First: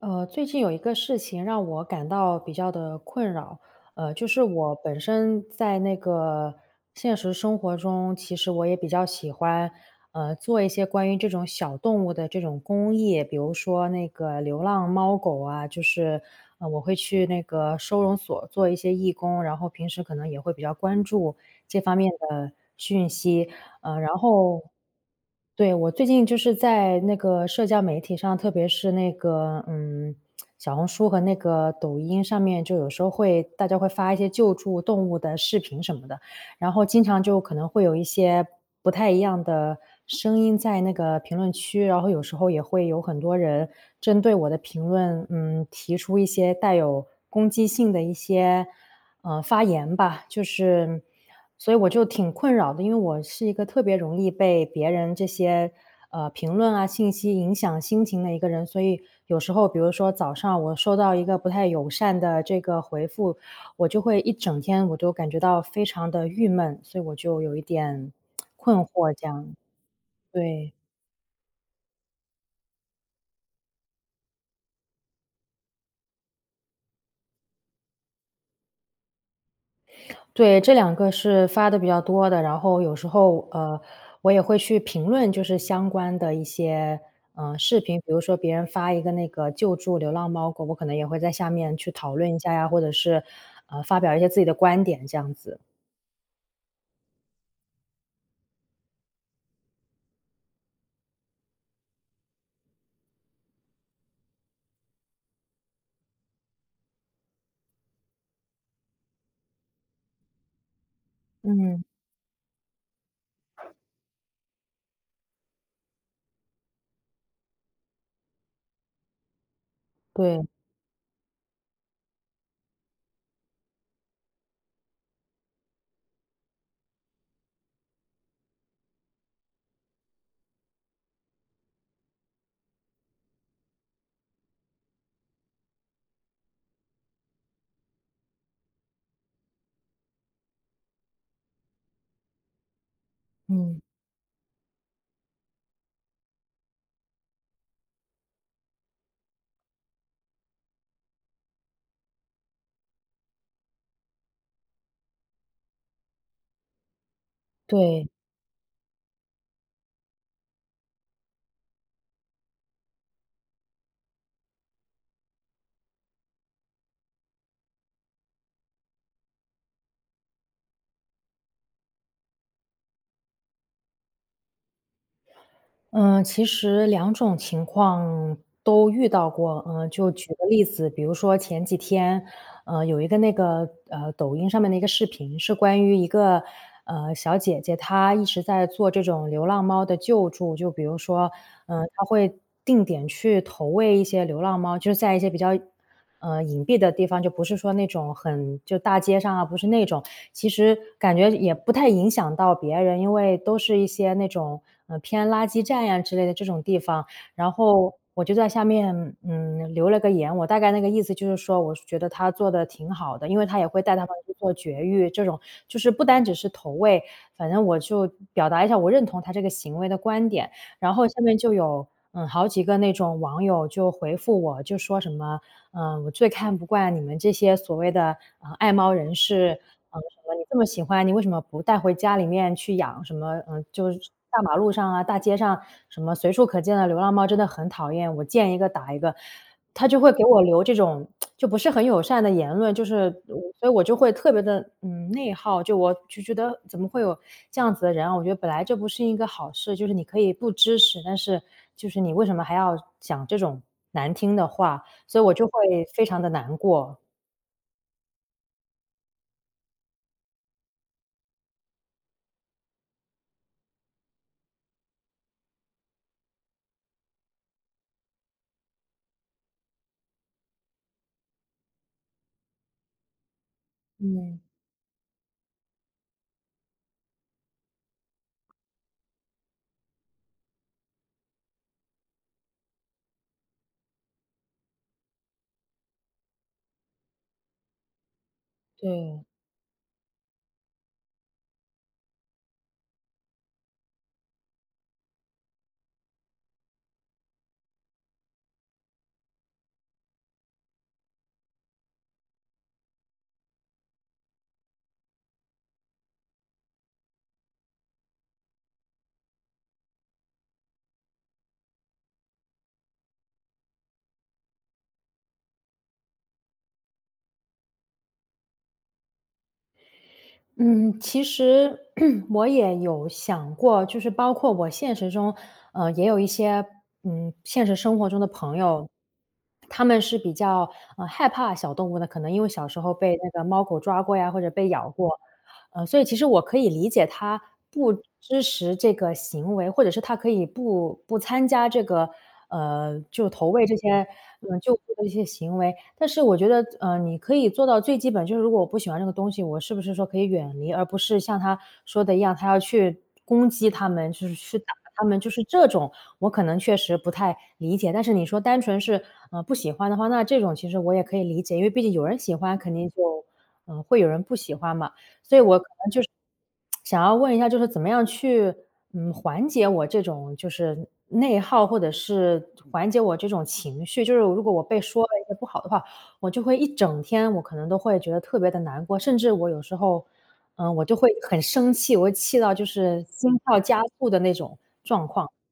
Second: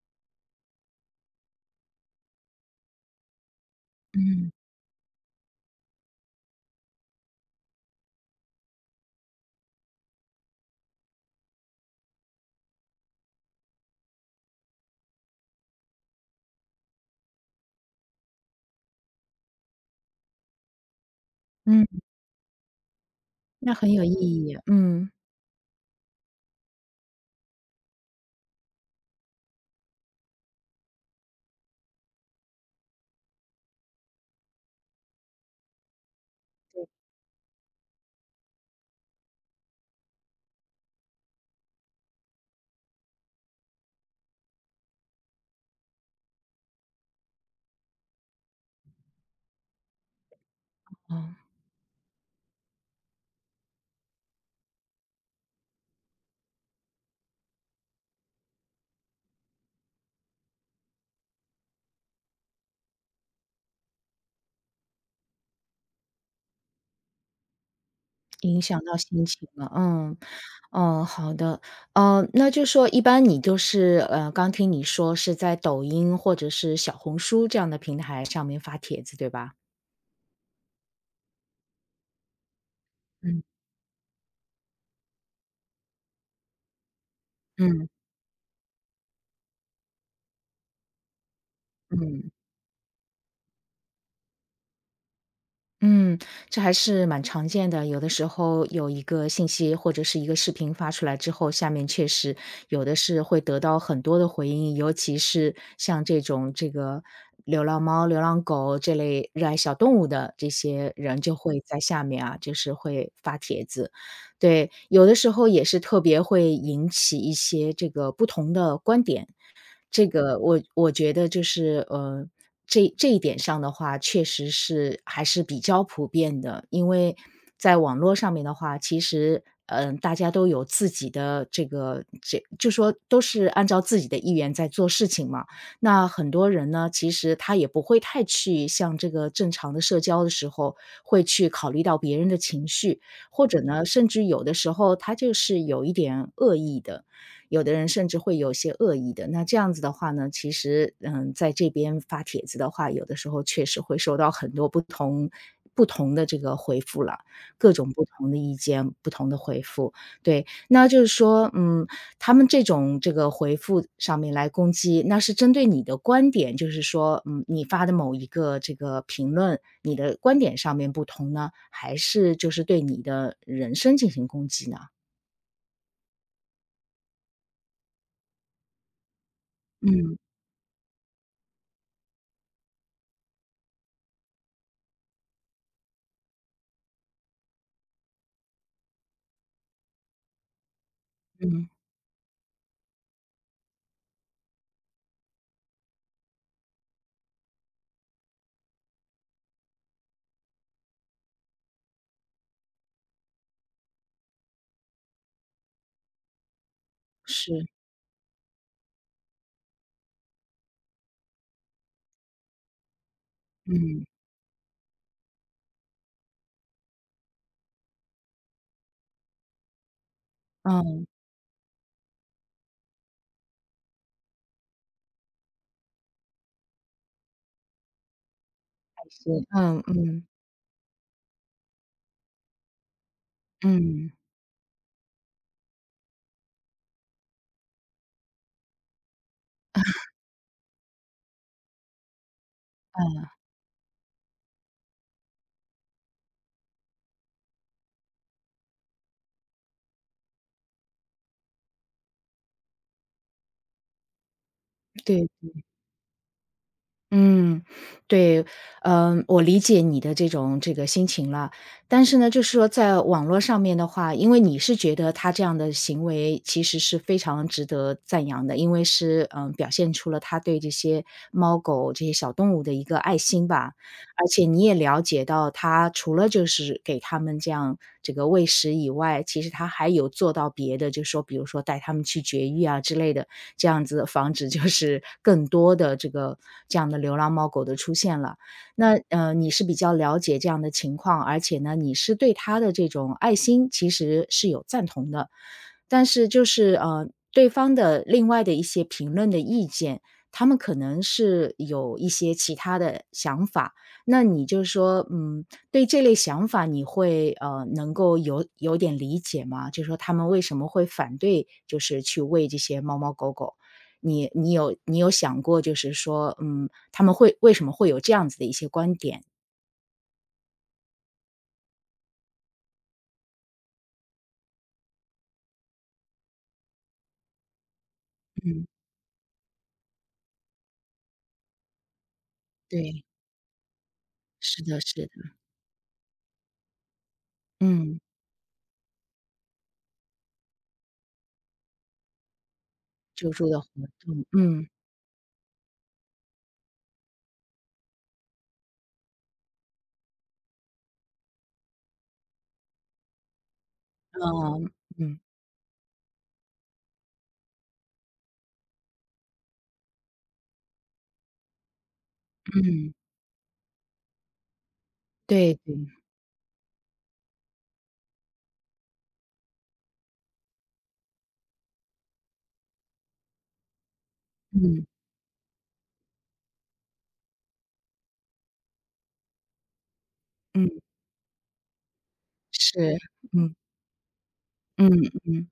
最近有一个事情让我感到比较的困扰，就是嗯，我本身在那个现实生活中，其实我也比较喜欢，做一些关于这种小动物的这种公益，比如说那个流浪猫狗啊，我会去那个收容所做一些义工，然后平时可能也会比较关注这嗯，方面的讯息。那很呃，有意然义，后嗯，对，我最近就是在那个社交媒体上，特别是那个小红书和那个抖音上面，有时候大家会发一些救助动物的视频什么的，然后经常就可能会有一些不太一样的声音在那个评论区，然后有时候也会有很多人针对我的评论，提出一些带有攻击性的一些发言吧。哦，所以我就挺困扰的，因为我是一个特别容易被别人这些评论啊信息影响心情的一个人，所以有时候比如说早上我收到一个不太友善的这个回复，我就会一整天我都感觉到非常的郁闷，所以我就有一点影困响到惑心这情样。了，嗯，对。哦，好的，那就说一般你就是，刚听你说是在抖音或者是小红书这样的平台上面发帖子，对吧？对，这两个是发的比较多的，然后有时嗯，候，我也会去评论就是相关的一些，视嗯，频，比如说别人发一个那个救助流浪猫狗，我可能也会在下面去讨嗯。论一下呀，或者是，发表一些自己的观点这样子。嗯，这还是蛮常见的。有的时候有一个信息或者是一个视频发出来之后，下面确实有的是会得到很多的回应，尤其是像这种这个流浪猫、流浪狗这类热爱小动物的这些人，就会在嗯，下面啊，就是会发帖子。对，有的时候也是特别会引起一些这个不同的观点。这个对。我觉得就是，这一点上的话，确实是还是比较普遍的。因为在网络上面的话，其实，嗯，大家都有自己的这个这就说都是按照自己的意愿在做事情嘛。那很多人呢，其实他也不会太去像这个正常的社交的时候，会去考虑到别人的情绪，或者嗯，呢，甚至有的时候他就是有一点恶意的。有的人甚至会有些恶意的。那这样子的话呢，其实嗯，在这边发帖子的话，有的时候确实会收到很多不同的这个回复了，各种不对。同的意见，不同的回复。对，那就是说，嗯，他们这种这个回复上面来攻击，那是针对你的观点，就是说，嗯，你发的某一个这个评论，你的观点上面不同呢，还是就是对你的人生进行攻击呢？嗯，其实两种情况都遇到过。嗯，就嗯举个例子，比如说前几天，呃，有一个那个呃抖音上面的一个视频，是关于一个呃小姐姐，她一直在做这种流浪猫的救助。就比如说，嗯，嗯、她会定点去投喂一些流浪猫，就是在一些比较呃，隐蔽的地方，就不是说那种很就大街上啊，不是那种，其实感觉也不太影响到别人，因为都是一些那种，呃，偏垃圾站呀之类的这种地方。然是，后我就在下面，嗯，留了个言，我大概那个意思就是说，我觉得他做的挺好的，因为他也会带他嗯。们去做绝育，这种就是不单只是投喂，反正我就表达一下我认同他这个行为的观点。然后嗯，下面就有，嗯，好几个那种网友就回复我，就说什么嗯，我最看不惯你们这些所谓的，呃，爱猫人是，士，嗯嗯，什嗯么你这么喜欢，你为什么不带回家里面去养？什么，嗯，呃就是嗯，大马路上啊、大街上什么随处可见的流浪猫真的很讨厌，我见一个打一个。他就会给我留这种就不是很友善的言论，就是我嗯，所以我就会特别的嗯，内耗，就我就觉得怎么会有这样子的人啊我觉得本来这不是一个好事，就是你可以不支持，但是就是你为什么还要讲这种难听的话？所以对，我就会非常的难过。嗯，对，嗯，我理解你的这种这个心情了。但是呢，就是说在网络上面的话，因为你是觉得他这样的行为其实是非常值得赞扬的，因为是，嗯，表现出了他对这些猫狗、这些小动物的一个爱心吧。而嗯，且你也了解到他除了就是给他们这样这个喂食以外，其实他还有做到别的，就是说比如说带他们去绝育啊之类的，这样子防止就是 更多的这个这样的流浪猫狗的出现了。那对。你是比较了解这样的情况，而且呢，你是对他的这种爱心其实是有赞同的，但是就是对方的另外的一些评论的意见，他们可能是有一些其他的想法，那你就说，嗯，对这类想法你会能够有点理解吗？就是说他们为什么会反对，就是去喂这些猫猫狗狗？你有想过，就是说，嗯，他们会为什么会有这样子的一些观点？嗯，其实 我也有想过，就是包括我现实中，也有一些，现实生活中的朋嗯，友，他们是比较害怕小动物的，可能因为小时候对，被那个猫狗抓过呀，或者是被的，咬是的，过。所以其实我可以理解他不嗯，支持这个行为，或者是他可以不参加这个，就救助投的喂活这些，动，嗯，救护的一些行为。但是我觉得，你可以做到最基本，就是如果我不喜欢这个东西，我是不是说可以远离，而不是像他说的一样，他要去攻击他们，就是去打嗯他们，嗯就是这种我可能确实不太理解。但是你说单纯是不喜欢的话，那这种其实我也可以理解，因为毕竟有人喜欢，肯定嗯，就会有人不喜欢嘛。所以对我可对，能想要问一下，就是怎么样去，缓解我这种就是内耗，或者是缓解我这种情绪。就是如果我被嗯说了一些不好的话，我就会一整天，我可能都会觉得特别的难过，甚至我有时候，嗯，我就会很生气，我会气到就是，是心嗯跳加速的那种嗯状况。嗯。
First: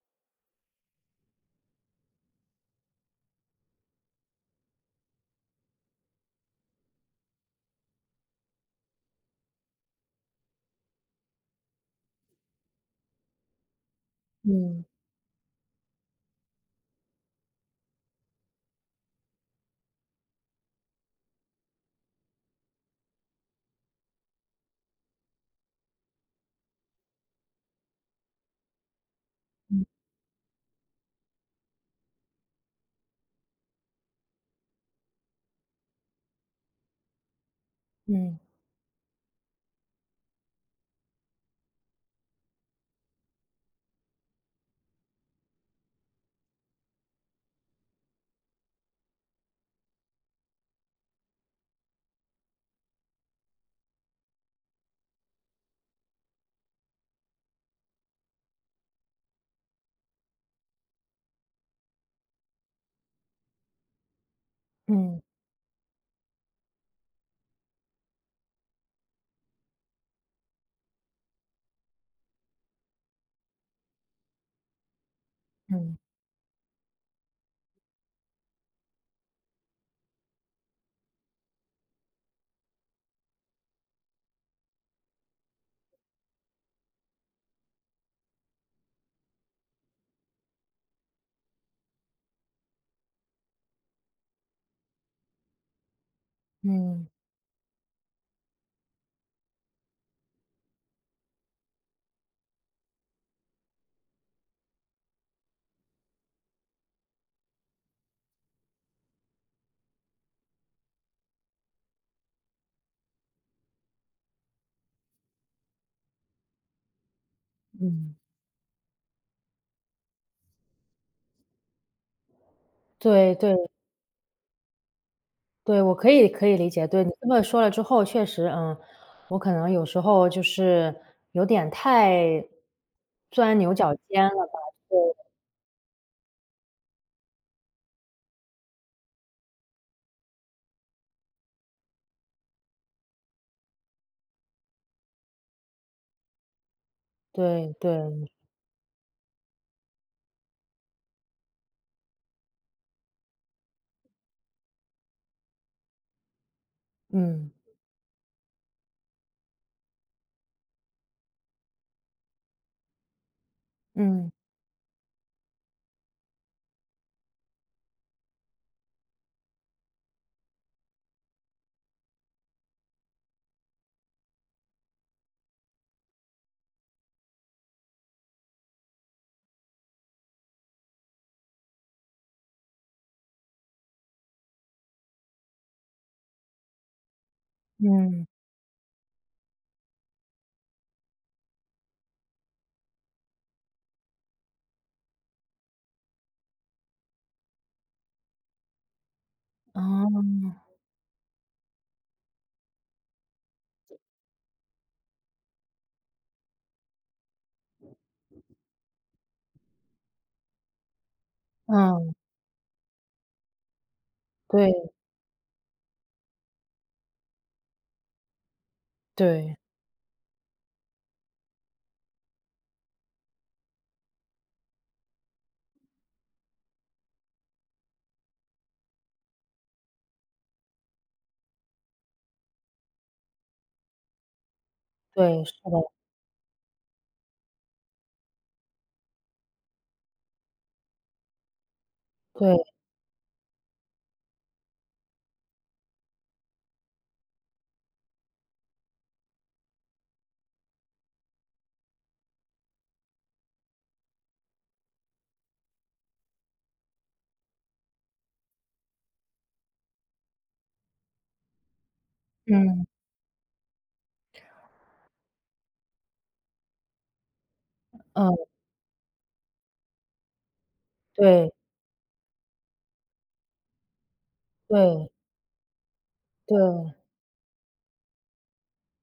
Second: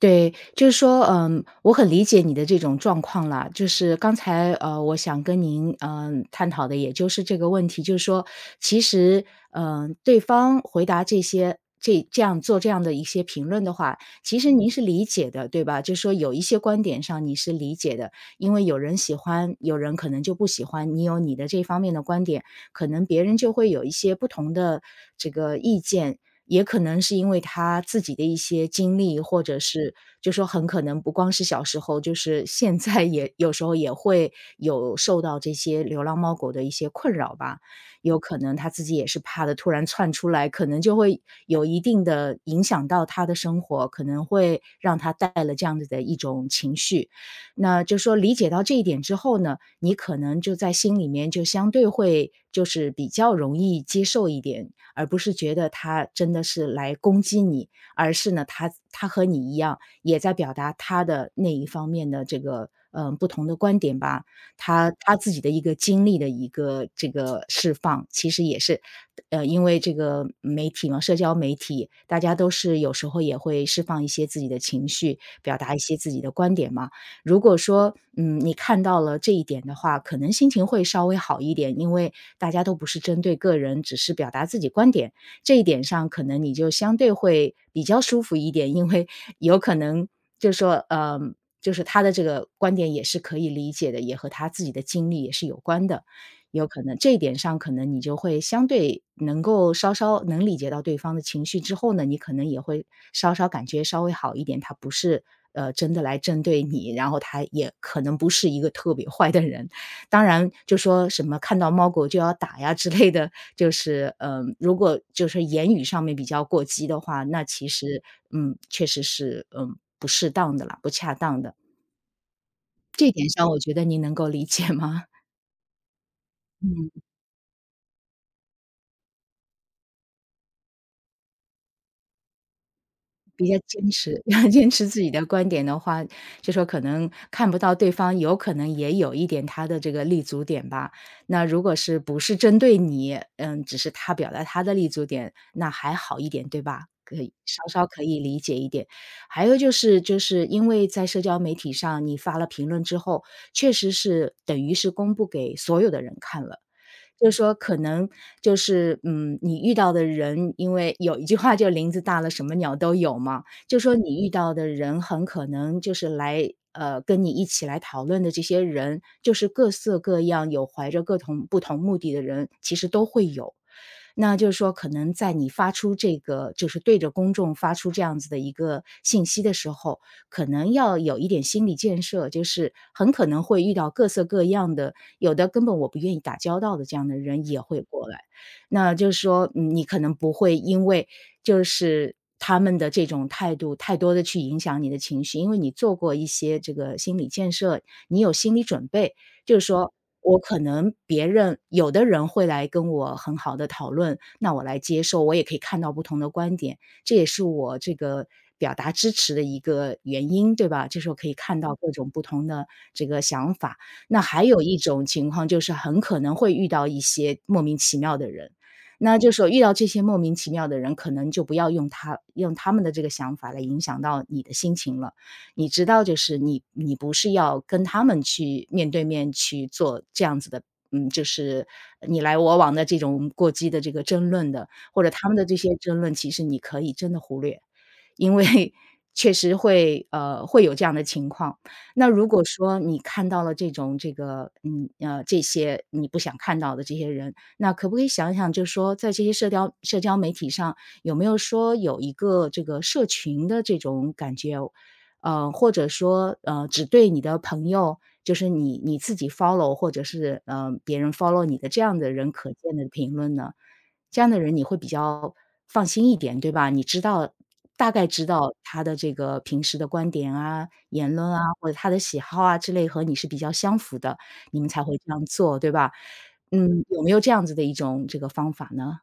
对，就是说，嗯，我很理解你的这种状况啦。就是刚才，我想跟您，嗯、探讨的也就是这个问题，就是说，其实，嗯、对方回答这些这样做这样的一些评论的话，其实您是嗯，理解的，对吧？就是说，有一些观点上你是理解的，因为有人喜欢，有人可能就不喜欢。你有你的这方面的观点，可能别人就会有一些不同的这个意见。也可能是因为他自己的一些经历，或者是就说很可能不光是小时候，就是现在也有时候也会有受到这些流浪猫狗的一些困扰吧。有可嗯，能他自己也是怕的，突然窜出来，可能就会有一定的影响到他的生活，可能会让他带了这样子的一种情绪。那就说理解到这一点之后呢，你可能就在心里面就相对会就是比较容易接受一点，而不是觉得他真的是来攻击你，而是呢，他和你一样，也在表达他的那一方面的这个，不同的观点吧。他嗯，自己的一个经历的一个这个释放，其实也是，因为这个媒体嘛，社交媒体，大家都是有时候也会释放一些自己的情绪，表达一嗯，些自己的观点嘛。如果说，嗯，你看到了这一点的话，可能心情会稍微好一点，因为大家都不是针对个人，只是表达自己观点。这一点上可能你就相对会比较舒服一点，因为有可能就是说，就是他的这个观点也是可以理解的，也和他自己的经历也是有关的。有可能嗯，这一点上可能你就会相对能够稍稍能理解到对方的情绪之后呢，你可能也会稍稍感觉稍微好一点，他不是，真的来针对你，然后他也可能不是一个特别坏的人。当然就说什么看到猫狗就要打呀之类的，就是，嗯，如果就是言语上面比较过激的话，那其实，嗯，嗯，确实是，嗯，不适当的啦，不恰当的。这一点对上对。我觉得您能够理解吗？对，我可以理解。嗯。对，你这么说了之后，确实，我可能有时候就是有点太比钻较牛坚角持，尖了 吧。坚持自己的观点的话，就说可能看不到对方有可能也有一点他的这个立足点吧。那如果是不是针对你，嗯，只是他表达他的立足点，那还好一点，对吧？可以稍对稍可对。以理解一点。还有就是因为在社交媒体上你发了评论之后，确实是等于是公布给所有的人看了。就是嗯说可能就是，嗯，你遇到的人，因为有一句话就林子大了，什么鸟都有嘛，就说你遇嗯到的人很可能就是来跟你一起来讨论的这些人，就是各色各样，有怀着各同不同目的的人，其实都会有。那就是说可能在你发出这个就是对着公众发出这样子的一个信息的时候，可能要有一点心理建设，就是很可能会遇到各色各样的，有的根本我不愿意打交道的这样的人也会过来。嗯。那就是说，嗯你可能不会因为就是他们的这种态度太多的去影响你的情绪，因为你做过一些这个心理建设，你有心理准备，就是说我哦。可能别人有的人会来跟我很好的讨论，那我来接受，我也可以看到不同的观点，这也是我这个表达支持的一个原因，对吧？就是我可以看到各种嗯。不同的这个想法。那还有一对种情况就是很可能会遇到一些莫名其妙的人，那就是说对遇到这些莫名其妙的人，可能就不要用他们的这个想法来影响到你的心情了，你知道就是你不是要跟他们去面对面去做这样子的，嗯，就是你来我往的这种过激的这个争论的，或者他们对。的是这些的。争论，其实你可以真的忽略，因为 确实会有这样的情况。那如果对。说你看到了这种这个这些你不想看到的这些人，那可不可以想一想，就是说在这些社交媒体上有没有说有一个这个社群的这种感觉？或者说，只对你的朋友，就是你自己 follow 或者是，别人 follow 你的这样的人可见嗯的评论呢？这样的人你会比较放心一点，对吧？你知道大概知嗯。道他的这个平时的观点啊、言论啊，对或者他的喜好啊之类和你是比较相符的，你们才会对这样做，对吧？嗯，对。有没有这样子的一种这个方法呢？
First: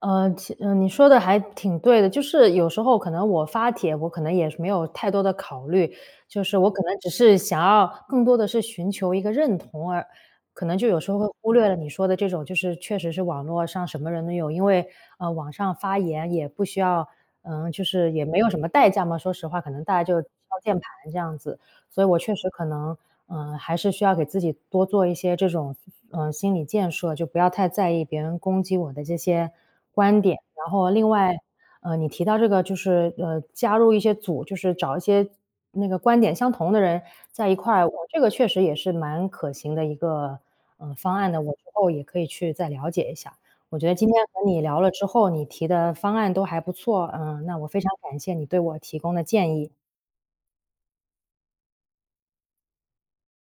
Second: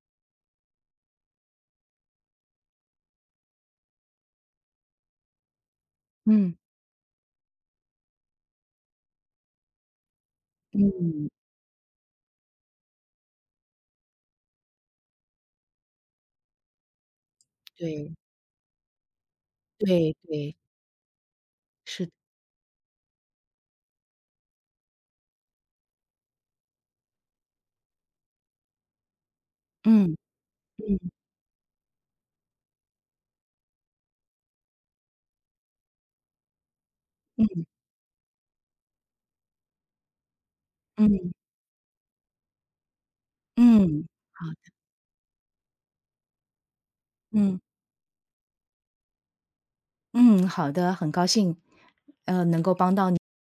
你说的还挺对的，就是有时候可能我发帖，我可能也是没有太多的考虑，就嗯，是我可能只是想要更多的是寻求一个认同，而可能就有时候会忽略了你说的这种，就是确实是网络上什么人都有，因为网上发言也不需要，就是对，也没有什么代价嘛，说实话，可能大家对就敲对，键盘这样子，所以是的，我确实可能，还是需要给自己多做一些这种，心理建设，就不要太在意别人攻击我的这些嗯，观点。然后另嗯，外，你提到这个就是加入一些组，就是找一些那个观点相同的人在一嗯块儿，我这个确实也是蛮可行的一个方案嗯的，我之后也可以去再了解一下。我觉得嗯，今天和好，你聊了之后，你提的方案都还不错，嗯，那嗯。我非常感谢你对我提供的建议。嗯，好的，很高兴。